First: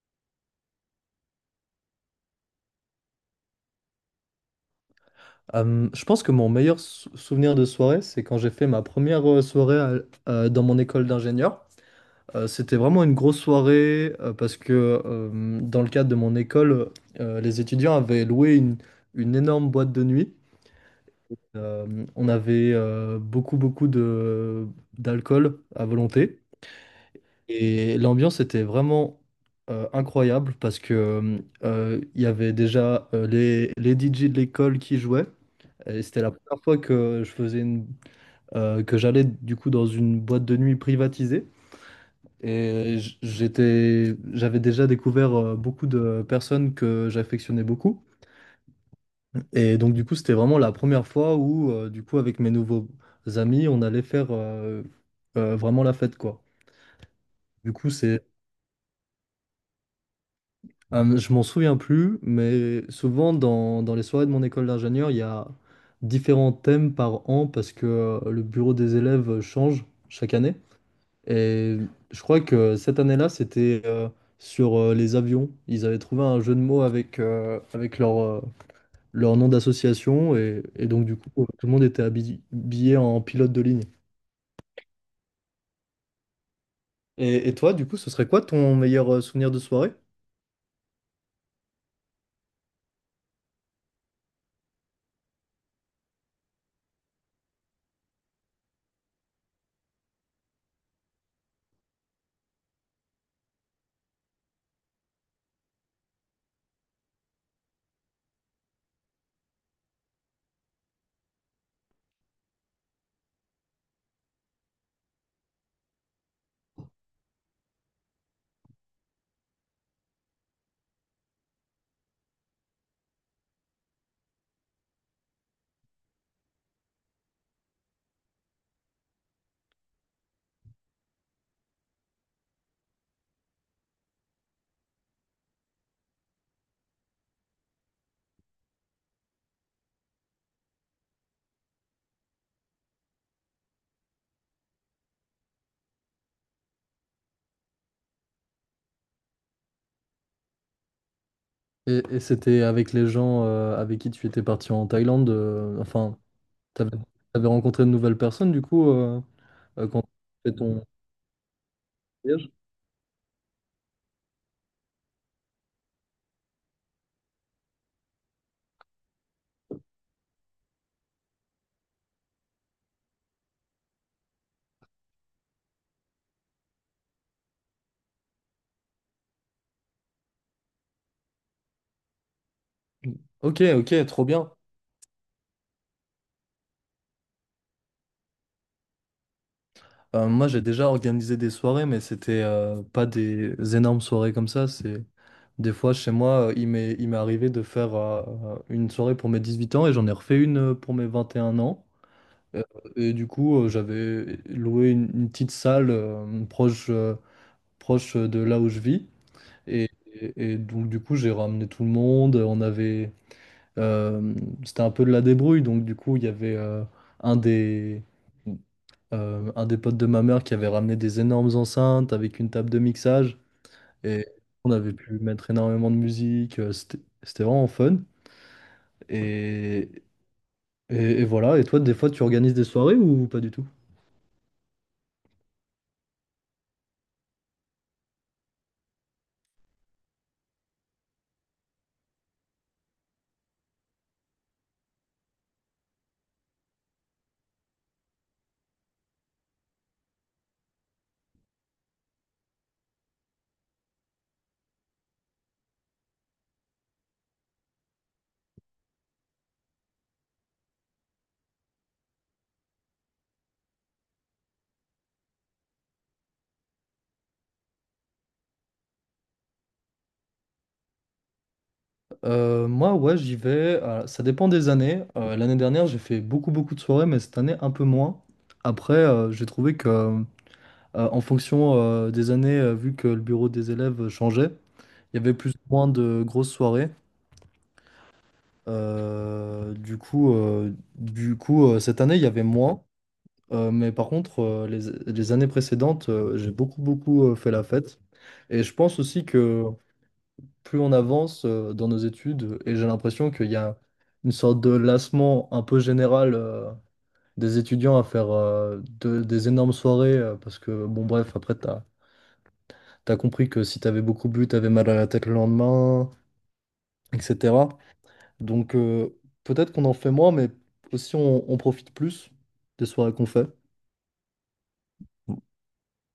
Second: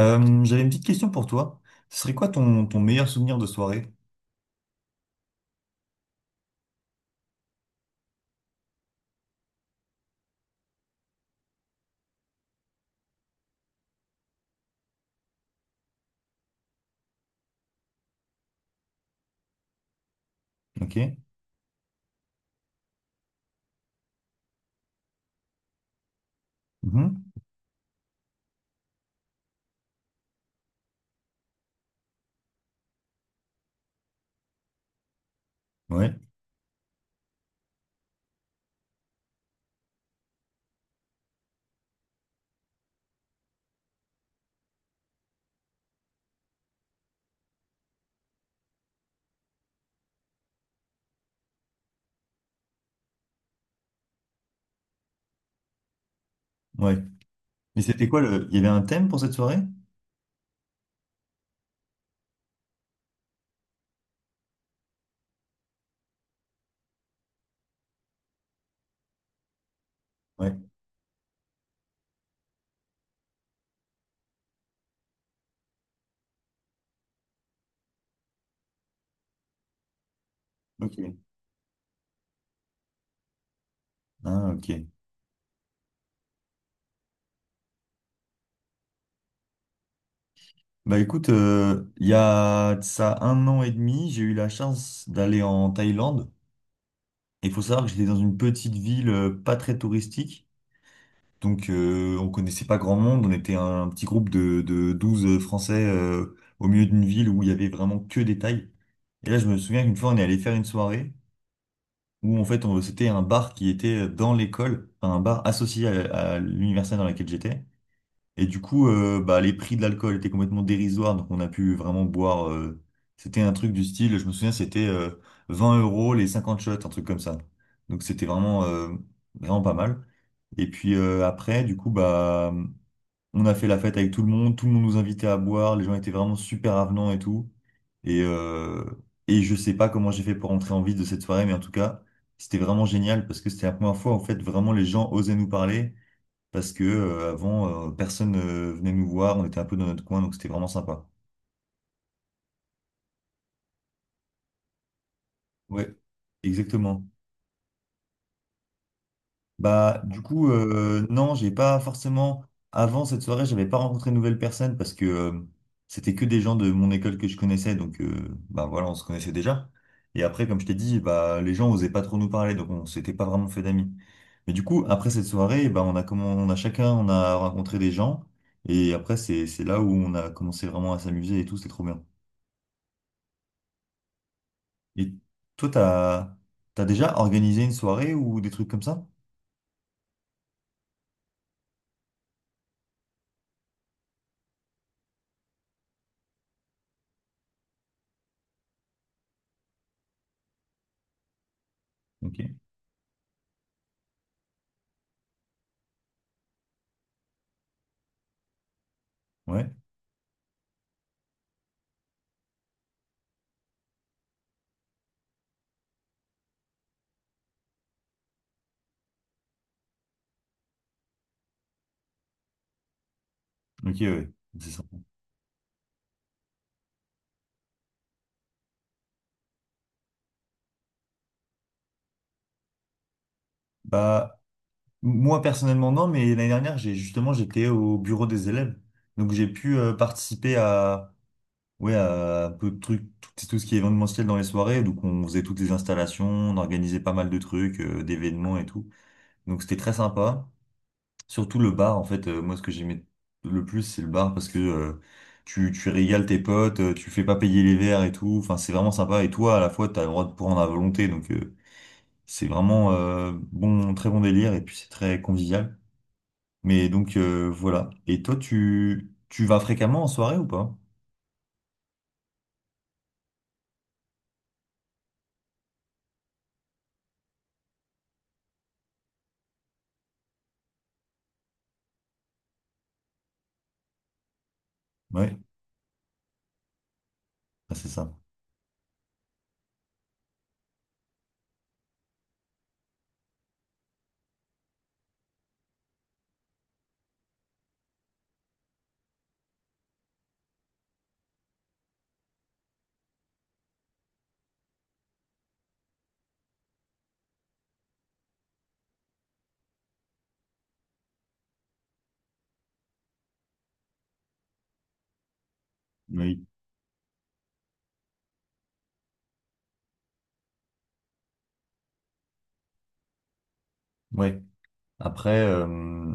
J'avais une petite question pour toi. Ce serait quoi ton meilleur souvenir de soirée? Je pense que mon meilleur souvenir de soirée, c'est quand j'ai fait ma première soirée dans mon école d'ingénieur. C'était vraiment une grosse soirée parce que dans le cadre de mon école, les étudiants avaient loué une énorme boîte de nuit. Ok. On avait beaucoup, beaucoup d'alcool à volonté. Mhm. Et l'ambiance était vraiment incroyable parce que il y avait déjà les DJ de l'école qui jouaient. Et Ouais. c'était la première fois que je faisais que j'allais du coup dans une boîte de nuit privatisée. Et j'avais déjà découvert beaucoup de personnes que j'affectionnais beaucoup. Et donc du coup, c'était vraiment la première fois où du coup avec mes nouveaux amis, on allait faire vraiment la fête quoi. Ouais. Du Mais coup, c'était quoi c'est, le... Il y avait un thème pour cette soirée? Je m'en souviens plus, mais souvent dans les soirées de mon école d'ingénieur, il y a différents thèmes par an parce que le bureau des élèves change chaque année. Ouais. Et je crois que cette année-là, c'était sur les avions. Ils avaient trouvé un jeu de mots avec leur nom d'association. Et Ok. donc, du coup, tout le monde était habillé en pilote de ligne. Ah, ok. Et toi, du coup, ce serait quoi ton meilleur souvenir de soirée? Bah écoute, il y a de ça un an et demi, j'ai eu la chance d'aller en Thaïlande. Et il faut savoir que j'étais dans une petite ville pas très touristique. Donc on connaissait pas grand monde. On était un, petit groupe de 12 Français au milieu d'une ville où il y avait vraiment que des Thaïs. Et là, je me souviens qu'une fois, on est allé faire une soirée, où en fait c'était un bar qui était dans l'école, enfin, un bar associé à l'université dans laquelle j'étais. Et du coup, bah, les prix de l'alcool étaient complètement dérisoires, donc on a pu vraiment boire. C'était un truc du style, je me souviens, c'était 20 € les 50 shots, un truc comme ça. Donc c'était vraiment pas mal. Et puis après, du coup, bah. On a fait la fête avec tout le monde nous invitait à boire, les gens étaient vraiment super avenants et tout. Et, euh, et je sais pas comment j'ai fait pour rentrer en vie de cette soirée, mais en tout cas, c'était vraiment génial parce que c'était la première fois, en fait, vraiment les gens osaient nous parler parce que avant, personne venait nous voir, on était un peu dans notre coin, donc c'était vraiment sympa. Et c'était avec les gens avec qui tu étais parti en Thaïlande. Ouais, Enfin, t'avais, exactement. t'avais rencontré de nouvelles personnes, du coup, Bah, quand tu du coup, fait ton non, j'ai pas forcément. voyage? Avant cette soirée, j'avais pas rencontré de nouvelles personnes parce que c'était que des gens de mon école que je connaissais, donc bah voilà, on se connaissait déjà. Et après, comme je t'ai dit, bah les gens osaient pas trop nous parler, donc on s'était pas vraiment fait d'amis. Mais du coup, après cette soirée, bah on a comment, on a chacun, on a rencontré des gens, et après c'est là où on a commencé vraiment à s'amuser et tout, c'était trop bien. Ok, ok, trop bien. Et toi, t'as déjà organisé une soirée ou des trucs comme ça? Moi, j'ai déjà organisé des soirées, mais c'était pas des énormes soirées comme ça. C'est des fois chez moi, il m'est arrivé de faire une soirée pour mes 18 ans et j'en ai refait une pour mes 21 ans. Ok, Euh, et du coup, j'avais loué une petite salle proche proche de là où je vis ouais, et, et donc du coup, j'ai ramené tout le monde. On avait euh, c'était un peu de la débrouille, donc du coup, il y avait un des un des potes de ma mère qui avait ramené des énormes enceintes avec une table de mixage. ok, Et ouais, c'est on ça. avait pu mettre énormément de musique. C'était vraiment fun. Et, et voilà. Et toi, des fois, tu organises des soirées ou pas du tout? Bah moi, personnellement, non, mais l'année dernière, j'ai justement, j'étais au bureau des élèves. Donc, j'ai pu participer à, ouais, à un peu de trucs, tout ce qui est événementiel dans les soirées. Donc, on faisait toutes les installations, on organisait pas mal de trucs, d'événements et tout. Donc, c'était très sympa. Surtout le bar, en fait, moi, ce que j'aimais le plus, c'est le bar parce que tu régales tes potes, tu fais pas payer les verres et tout. Enfin, c'est vraiment sympa. Et toi, à la fois, t'as le droit de prendre à volonté. Donc, c'est vraiment bon, très bon délire et puis c'est très convivial. Mais donc voilà. Et toi, tu vas fréquemment en soirée ou pas? Moi, ouais, j'y vais. Ça dépend des années. L'année dernière, j'ai fait beaucoup, beaucoup de soirées, mais cette année, un peu moins. Après, j'ai trouvé que en fonction des années, vu que le bureau des élèves changeait, il y avait Ouais. plus ou moins de grosses soirées. Ah, c'est ça. Cette année, il y avait moins. Mais par contre, les années précédentes, j'ai beaucoup, beaucoup fait la fête. Et je pense aussi que plus on avance dans nos études, et j'ai l'impression qu'il y a une sorte de lassement un peu général des étudiants à faire des énormes soirées. Parce que, bon, bref, après, t'as compris que si t'avais beaucoup bu, t'avais mal à la tête le lendemain, Oui. etc. Donc peut-être qu'on en fait moins, mais aussi on profite plus des soirées qu'on fait, Ouais. Après,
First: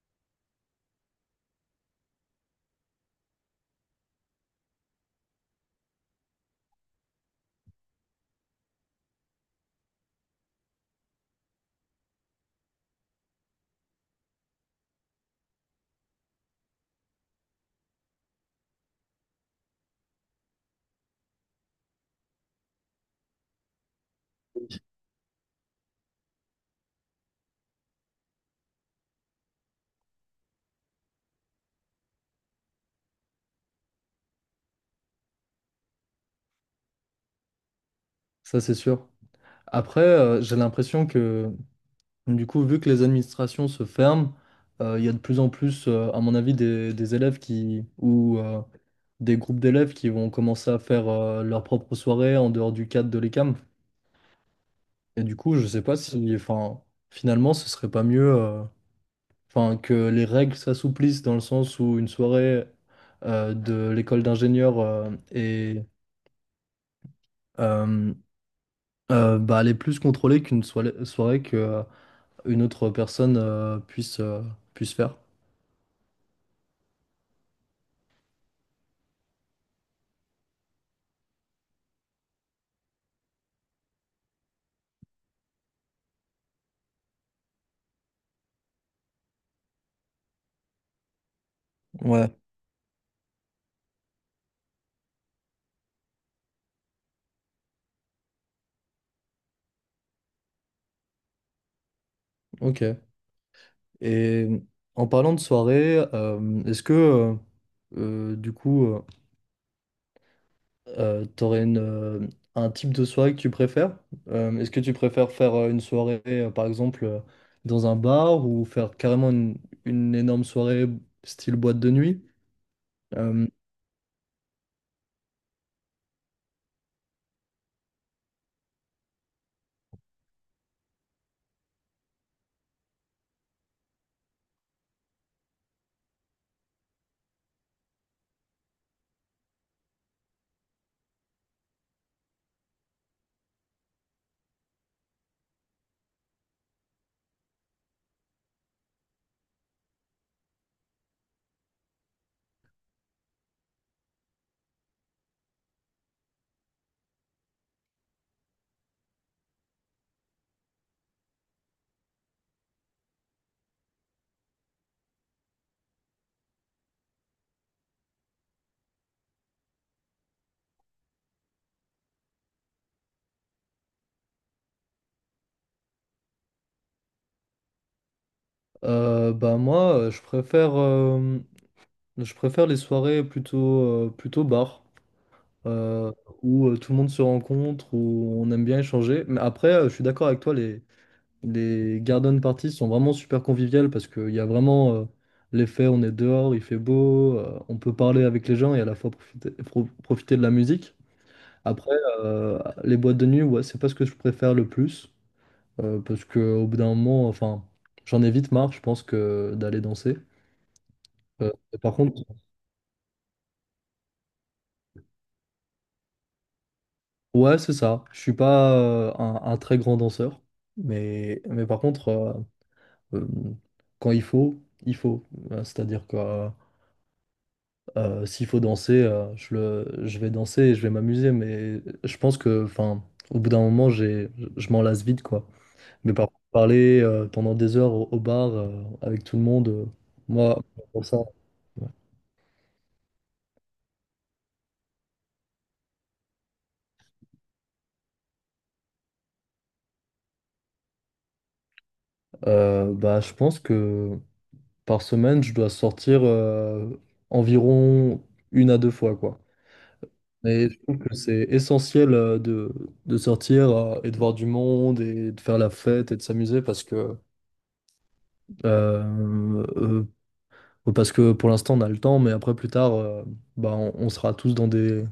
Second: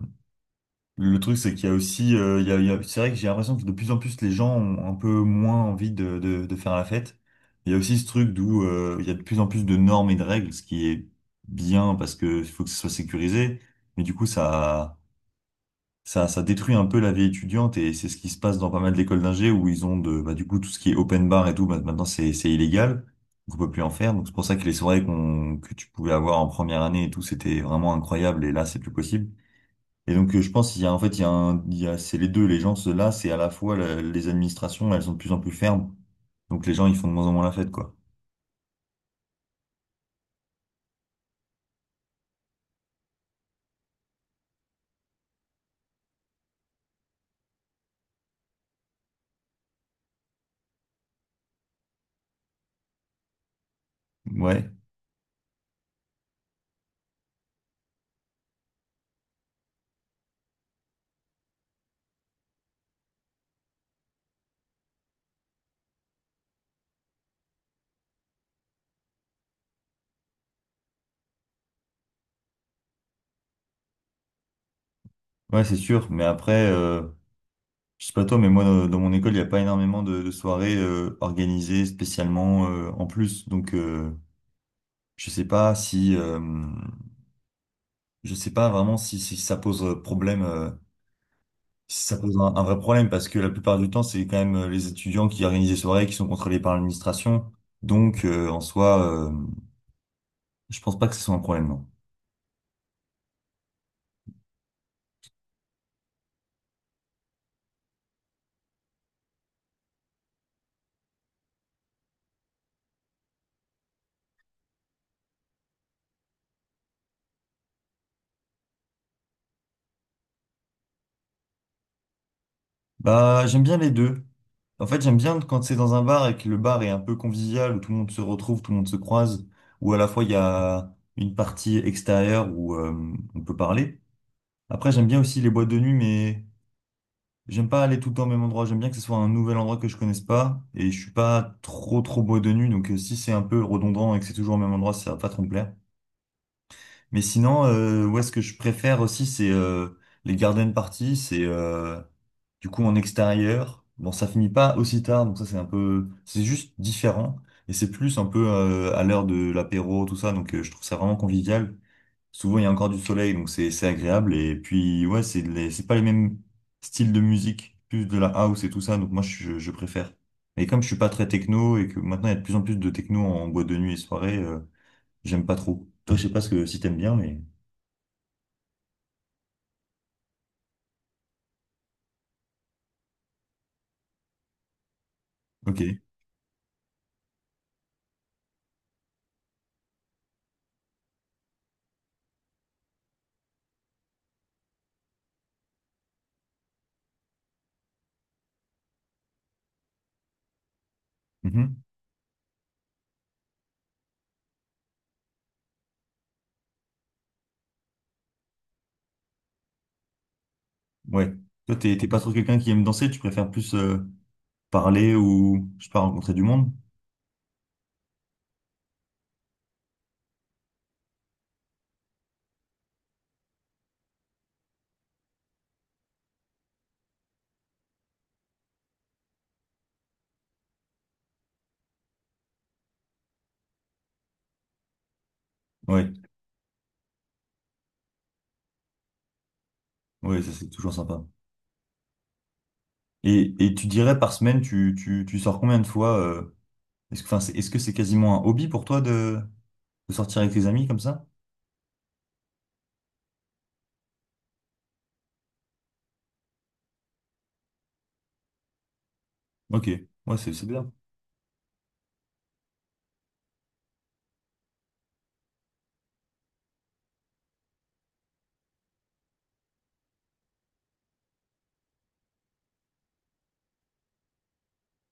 le truc, c'est qu'il y a aussi, c'est vrai que j'ai l'impression que de plus en plus les gens ont un peu moins envie de faire la fête. Il y a aussi ce truc d'où il y a de plus en plus de normes et de règles, ce qui est bien parce que il faut que ce soit sécurisé. Mais du coup, ça détruit un peu la vie étudiante et c'est ce qui se passe dans pas mal d'écoles d'ingé où ils ont de, bah, du coup, tout ce qui est open bar et tout, bah, maintenant c'est illégal. Donc on peut plus en faire. Donc c'est pour ça que les soirées que tu pouvais avoir en première année et tout, c'était vraiment incroyable et là c'est plus possible. Et donc je pense qu'il y a, en fait, il y a un, il y a, c'est les deux, les gens, ceux là, c'est à la fois les administrations, elles sont de plus en plus fermes. Donc les gens, ils font de moins en moins la fête, quoi. ça c'est sûr. Après, j'ai l'impression que du coup, vu que les administrations se ferment, il y a de plus en plus, à mon avis, des élèves qui ou des groupes d'élèves qui vont commencer à faire leurs propres soirées en dehors du cadre de l'ECAM. Ouais, Et du coup, je sais pas si, enfin, finalement, ce serait pas mieux. Enfin, que les règles s'assouplissent dans le sens où une soirée de l'école d'ingénieur euh, bah, elle est plus contrôlée qu'une soirée que une autre personne puisse faire. ouais, c'est sûr. Mais après, je sais pas toi, mais moi, dans mon école, il n'y a pas énormément de soirées organisées spécialement en plus. Donc, je sais pas si, je sais pas vraiment si, si ça pose problème, si ça Ouais, pose un vrai problème, parce que la plupart du temps, c'est quand même les étudiants qui organisent les soirées qui sont contrôlés par l'administration. Donc, en soi, je pense pas que ce soit un problème. Non. ok. Et en parlant de soirée, est-ce que, euh, du coup, euh, t'aurais un type de soirée que tu préfères? Est-ce que tu préfères faire une soirée, par exemple, dans un bar ou faire carrément une énorme soirée style boîte de nuit? Bah, Euh, j'aime bien les deux. En fait, j'aime bien quand c'est dans un bar et que le bar est un peu convivial, où tout le monde se retrouve, tout le monde se croise, où à la fois il y a une partie extérieure où on peut parler. Après, j'aime bien aussi les boîtes de nuit, mais j'aime pas aller tout le temps au même endroit. J'aime bien que ce soit un nouvel endroit que je connaisse pas, et je suis pas trop trop boîte de nuit, donc si c'est un peu redondant et que c'est toujours au même endroit, ça va pas trop me plaire. Mais sinon, est ce que je préfère aussi, c'est les garden parties. C'est du coup en extérieur. Bon, ça finit pas aussi tard, donc ça c'est un peu, c'est juste différent. Et c'est plus un peu à l'heure de l'apéro, tout ça. Donc je trouve ça vraiment convivial. Souvent il y a encore du soleil, donc c'est agréable. Et puis ouais, c'est pas les mêmes styles de musique, plus de la house et tout ça. Donc moi je préfère. Et comme je suis pas très techno et que maintenant il y a de plus en plus de techno en boîte de nuit et soirée, j'aime pas trop. Toi, je sais pas ce que si t'aimes bien, mais. euh, bah moi, euh, je préfère, euh, je préfère les soirées plutôt, plutôt bar, Ok. euh, où tout le monde se rencontre, où on aime bien échanger. Mais après, je suis d'accord avec toi, les garden parties sont vraiment super conviviales parce qu'il y a vraiment l'effet on est dehors, il fait beau, on peut parler avec les gens et à la fois profiter, profiter de la musique. Mhm. Après, euh, les boîtes de nuit, ouais, c'est pas ce que je préfère le plus parce qu'au bout d'un moment, enfin, j'en ai vite marre, je pense, que d'aller danser. Ouais. Euh, Toi, et par t'es pas contre, trop quelqu'un qui aime danser, tu préfères plus parler ou, je sais pas, rencontrer du monde? ouais, c'est ça. Je suis pas un très grand danseur, mais par contre, euh, quand il faut, il faut. C'est-à-dire que s'il faut danser, je vais danser et je vais m'amuser, mais je pense que, enfin, au bout d'un moment, je m'en lasse vite, quoi. Ouais. Mais par contre, parler pendant des heures au bar avec tout le monde, Ouais, ça moi, c'est toujours pour ça, sympa. Et tu dirais par semaine, tu sors combien de fois est-ce que, enfin, c'est, est-ce que c'est quasiment un hobby pour toi de sortir avec tes amis comme ça? Bah, je pense que par semaine, je dois sortir environ 1 à 2 fois, quoi. Ok. Ouais, c'est Mais je bien. trouve que c'est essentiel de sortir et de voir du monde et de faire la fête et de s'amuser euh, euh, Parce que pour l'instant, on a le temps, mais après, plus tard, bah, on sera tous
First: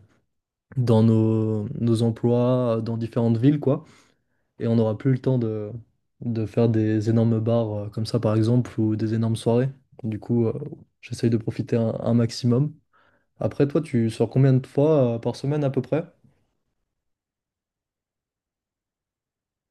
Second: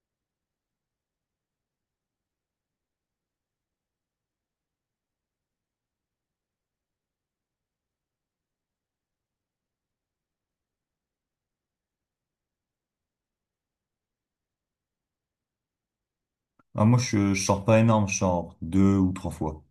dans nos emplois, dans différentes villes, quoi. Et on n'aura plus le temps de faire des énormes bars comme ça, par exemple, ou des énormes soirées. Du coup, j'essaye de profiter un maximum. Après, toi, tu sors combien de fois par semaine à peu près? Alors moi, je sors pas énorme, je sors deux ou trois fois.